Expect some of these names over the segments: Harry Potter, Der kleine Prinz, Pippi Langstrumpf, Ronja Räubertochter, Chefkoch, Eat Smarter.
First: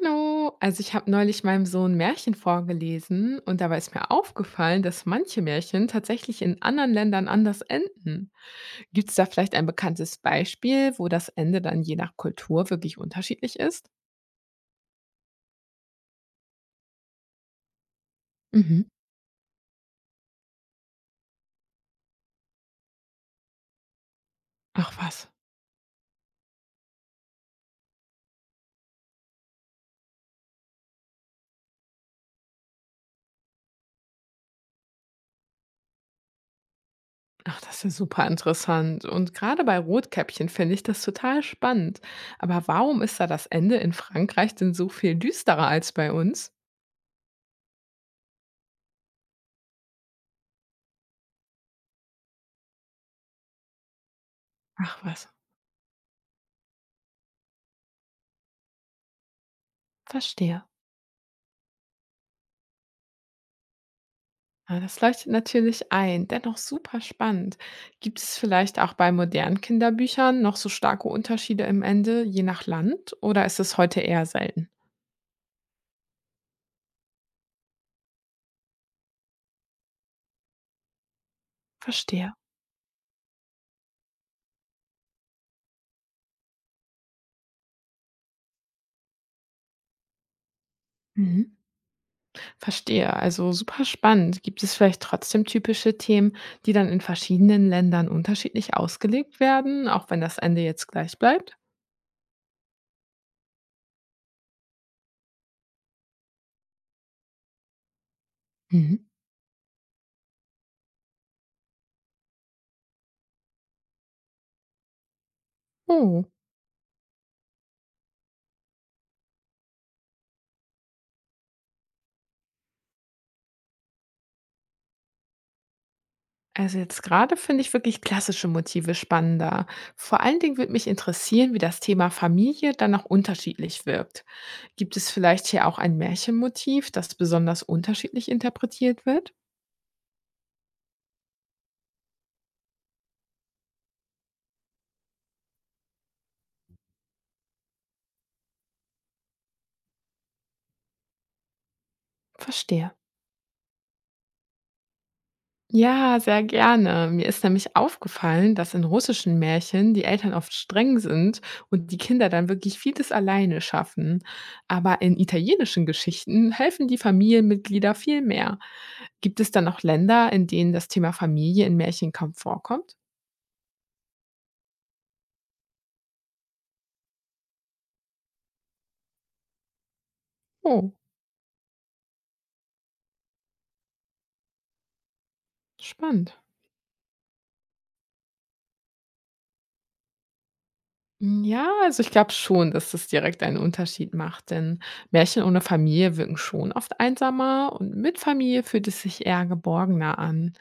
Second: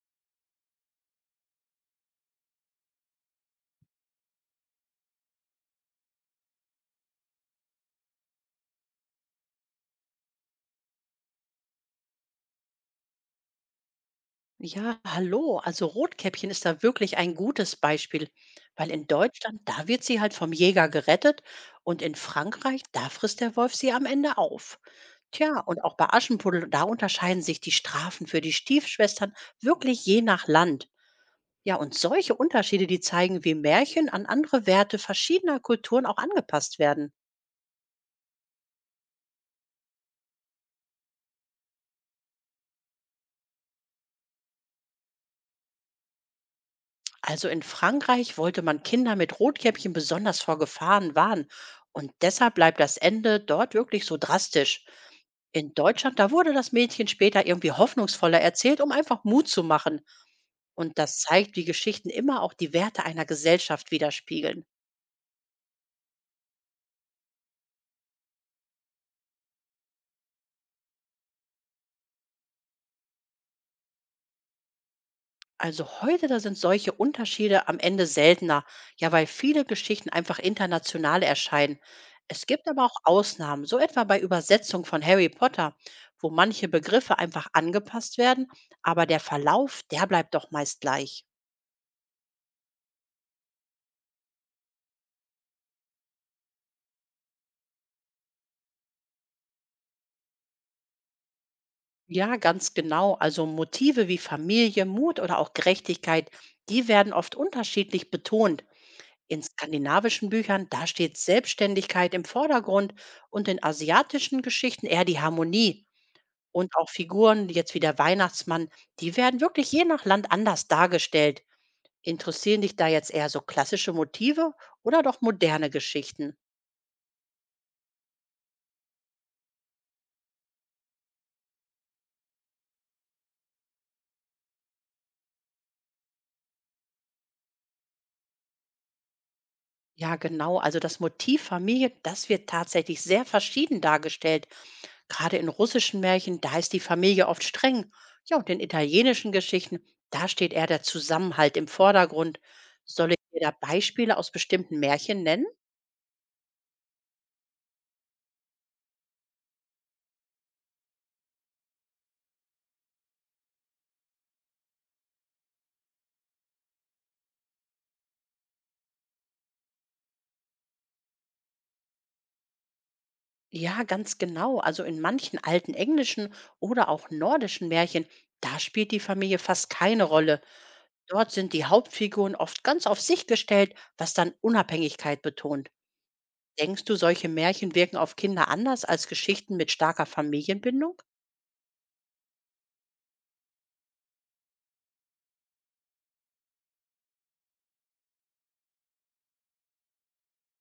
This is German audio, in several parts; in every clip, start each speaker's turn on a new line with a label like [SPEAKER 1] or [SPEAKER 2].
[SPEAKER 1] Hallo, also ich habe neulich meinem Sohn Märchen vorgelesen und dabei ist mir aufgefallen, dass manche Märchen tatsächlich in anderen Ländern anders enden. Gibt es da vielleicht ein bekanntes Beispiel, wo das Ende dann je nach Kultur wirklich unterschiedlich ist?
[SPEAKER 2] Ja, hallo. Also Rotkäppchen ist da wirklich ein gutes Beispiel,
[SPEAKER 1] Mhm.
[SPEAKER 2] weil in Deutschland, da wird sie halt vom Jäger gerettet und in Frankreich, da frisst der Wolf sie am Ende auf.
[SPEAKER 1] Ach was,
[SPEAKER 2] Tja, und auch bei Aschenputtel, da unterscheiden sich die Strafen für die Stiefschwestern wirklich je nach Land. Ja, und solche Unterschiede, die zeigen, wie Märchen an andere Werte verschiedener Kulturen auch angepasst werden.
[SPEAKER 1] ach das ist ja super interessant. Und gerade bei Rotkäppchen finde ich das total spannend. Aber warum ist da das Ende in Frankreich denn so viel düsterer als bei uns?
[SPEAKER 2] Also in Frankreich wollte man Kinder mit Rotkäppchen besonders vor Gefahren warnen. Und deshalb bleibt das Ende dort wirklich so drastisch.
[SPEAKER 1] Ach was,
[SPEAKER 2] In Deutschland, da wurde das Mädchen später irgendwie hoffnungsvoller erzählt, um einfach Mut zu machen.
[SPEAKER 1] verstehe.
[SPEAKER 2] Und das zeigt, wie Geschichten immer auch die Werte einer Gesellschaft widerspiegeln.
[SPEAKER 1] Ah, das leuchtet natürlich ein, dennoch super spannend. Gibt es vielleicht auch bei modernen Kinderbüchern noch so starke Unterschiede im Ende, je nach Land, oder ist es heute eher selten?
[SPEAKER 2] Also heute, da sind solche Unterschiede am Ende seltener, ja, weil viele Geschichten einfach international erscheinen.
[SPEAKER 1] Verstehe.
[SPEAKER 2] Es gibt aber auch Ausnahmen, so etwa bei Übersetzung von Harry Potter, wo manche Begriffe einfach angepasst werden, aber der Verlauf, der bleibt doch meist gleich.
[SPEAKER 1] Mhm. Verstehe, also super spannend. Gibt es vielleicht trotzdem typische Themen, die dann in verschiedenen Ländern unterschiedlich ausgelegt werden, auch wenn das Ende jetzt gleich bleibt?
[SPEAKER 2] Ja, ganz genau. Also Motive wie Familie, Mut oder auch Gerechtigkeit, die werden oft unterschiedlich betont.
[SPEAKER 1] Mhm.
[SPEAKER 2] In skandinavischen Büchern, da steht Selbstständigkeit im Vordergrund und in asiatischen Geschichten eher die Harmonie.
[SPEAKER 1] Oh,
[SPEAKER 2] Und auch Figuren, jetzt wie der Weihnachtsmann, die werden wirklich je nach Land anders dargestellt. Interessieren dich da jetzt eher so klassische Motive oder doch moderne Geschichten?
[SPEAKER 1] also jetzt gerade finde ich wirklich klassische Motive spannender. Vor allen Dingen würde mich interessieren, wie das Thema Familie dann auch unterschiedlich wirkt. Gibt es vielleicht hier auch ein Märchenmotiv, das besonders unterschiedlich interpretiert wird?
[SPEAKER 2] Ja, genau. Also das Motiv Familie, das wird tatsächlich sehr verschieden dargestellt. Gerade in russischen Märchen, da ist die Familie oft streng. Ja, und in italienischen Geschichten, da steht eher der Zusammenhalt im Vordergrund.
[SPEAKER 1] Verstehe.
[SPEAKER 2] Soll ich dir da Beispiele aus bestimmten Märchen nennen?
[SPEAKER 1] Ja, sehr gerne. Mir ist nämlich aufgefallen, dass in russischen Märchen die Eltern oft streng sind und die Kinder dann wirklich vieles alleine schaffen. Aber in italienischen Geschichten helfen die Familienmitglieder viel mehr. Gibt es dann auch Länder, in denen das Thema Familie in Märchen kaum vorkommt?
[SPEAKER 2] Ja, ganz genau. Also in manchen alten englischen oder auch nordischen Märchen, da spielt die Familie fast keine Rolle.
[SPEAKER 1] Oh,
[SPEAKER 2] Dort sind die Hauptfiguren oft ganz auf sich gestellt, was dann Unabhängigkeit betont.
[SPEAKER 1] spannend.
[SPEAKER 2] Denkst du, solche Märchen wirken auf Kinder anders als Geschichten mit starker Familienbindung?
[SPEAKER 1] Hm, ja, also ich glaube schon, dass das direkt einen Unterschied macht, denn Märchen ohne Familie wirken schon oft einsamer und mit Familie fühlt es sich eher geborgener an.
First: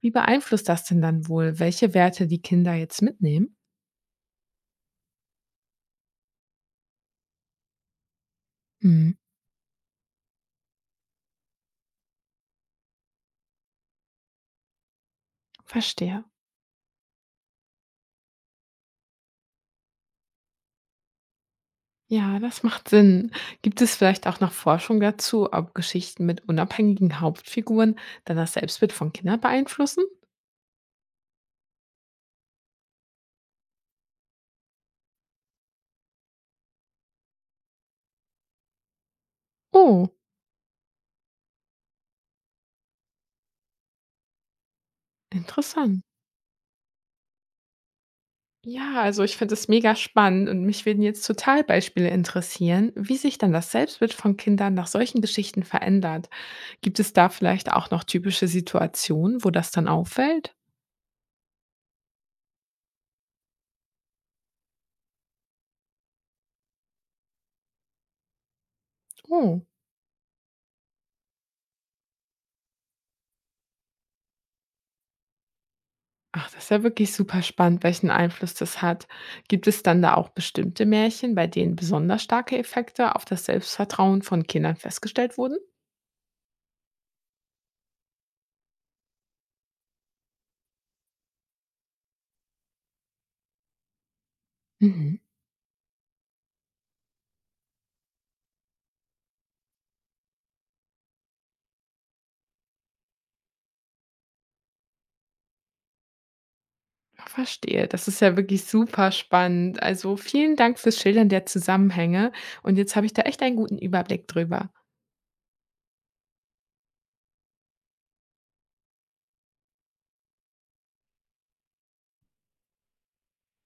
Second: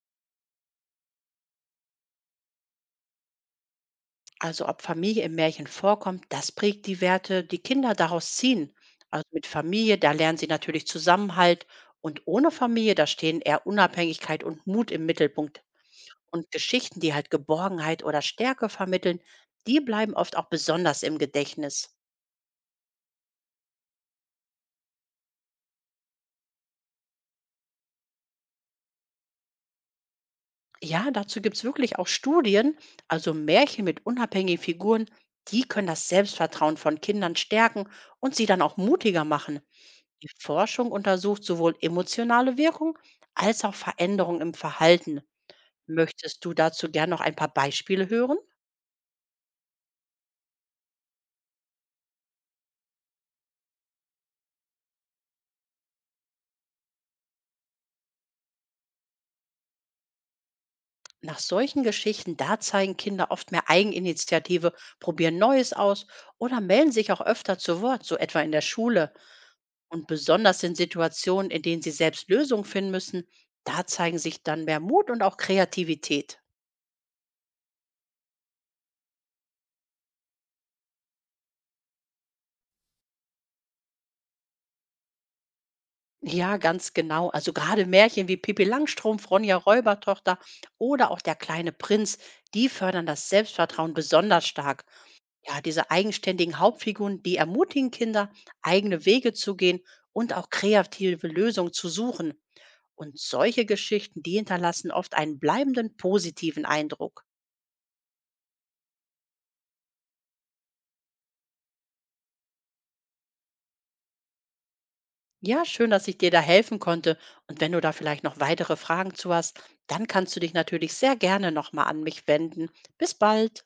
[SPEAKER 1] Wie beeinflusst das denn dann wohl, welche Werte die Kinder jetzt mitnehmen?
[SPEAKER 2] Also ob Familie im Märchen vorkommt, das prägt die Werte, die Kinder daraus ziehen.
[SPEAKER 1] Hm,
[SPEAKER 2] Also mit Familie, da lernen sie natürlich Zusammenhalt und ohne Familie, da stehen eher Unabhängigkeit und Mut im Mittelpunkt.
[SPEAKER 1] verstehe.
[SPEAKER 2] Und Geschichten, die halt Geborgenheit oder Stärke vermitteln, die bleiben oft auch besonders im Gedächtnis.
[SPEAKER 1] Ja, das macht Sinn. Gibt es vielleicht auch noch Forschung dazu, ob Geschichten mit unabhängigen Hauptfiguren dann das Selbstbild von Kindern beeinflussen?
[SPEAKER 2] Ja, dazu gibt es wirklich auch Studien, also Märchen mit unabhängigen Figuren, die können das Selbstvertrauen von Kindern stärken und sie dann auch mutiger machen.
[SPEAKER 1] Oh,
[SPEAKER 2] Die Forschung untersucht sowohl emotionale Wirkung als auch Veränderung im Verhalten.
[SPEAKER 1] interessant.
[SPEAKER 2] Möchtest du dazu gern noch ein paar Beispiele hören?
[SPEAKER 1] Ja, also ich finde es mega spannend und mich würden jetzt total Beispiele interessieren, wie sich dann das Selbstbild von Kindern nach solchen Geschichten verändert. Gibt es da vielleicht auch noch typische Situationen, wo das dann auffällt?
[SPEAKER 2] Nach solchen Geschichten, da zeigen Kinder oft mehr Eigeninitiative, probieren Neues aus oder melden sich auch öfter zu Wort, so etwa in der Schule.
[SPEAKER 1] Oh,
[SPEAKER 2] Und besonders in Situationen, in denen sie selbst Lösungen finden müssen, da zeigen sich dann mehr Mut und auch Kreativität.
[SPEAKER 1] ach, das ist ja wirklich super spannend, welchen Einfluss das hat. Gibt es dann da auch bestimmte Märchen, bei denen besonders starke Effekte auf das Selbstvertrauen von Kindern festgestellt wurden?
[SPEAKER 2] Ja, ganz genau. Also gerade Märchen wie Pippi Langstrumpf, Ronja Räubertochter oder auch Der kleine Prinz, die fördern das Selbstvertrauen besonders stark.
[SPEAKER 1] Mhm.
[SPEAKER 2] Ja, diese eigenständigen Hauptfiguren, die ermutigen Kinder, eigene Wege zu gehen und auch kreative Lösungen zu suchen. Und solche Geschichten, die hinterlassen oft einen bleibenden positiven Eindruck.
[SPEAKER 1] Ja, verstehe, das ist ja wirklich super spannend. Also vielen Dank fürs Schildern der Zusammenhänge und jetzt habe ich da echt einen guten Überblick drüber.
[SPEAKER 2] Ja, schön, dass ich dir da helfen konnte. Und wenn du da vielleicht noch weitere Fragen zu hast, dann kannst du dich natürlich sehr gerne nochmal an mich wenden. Bis bald.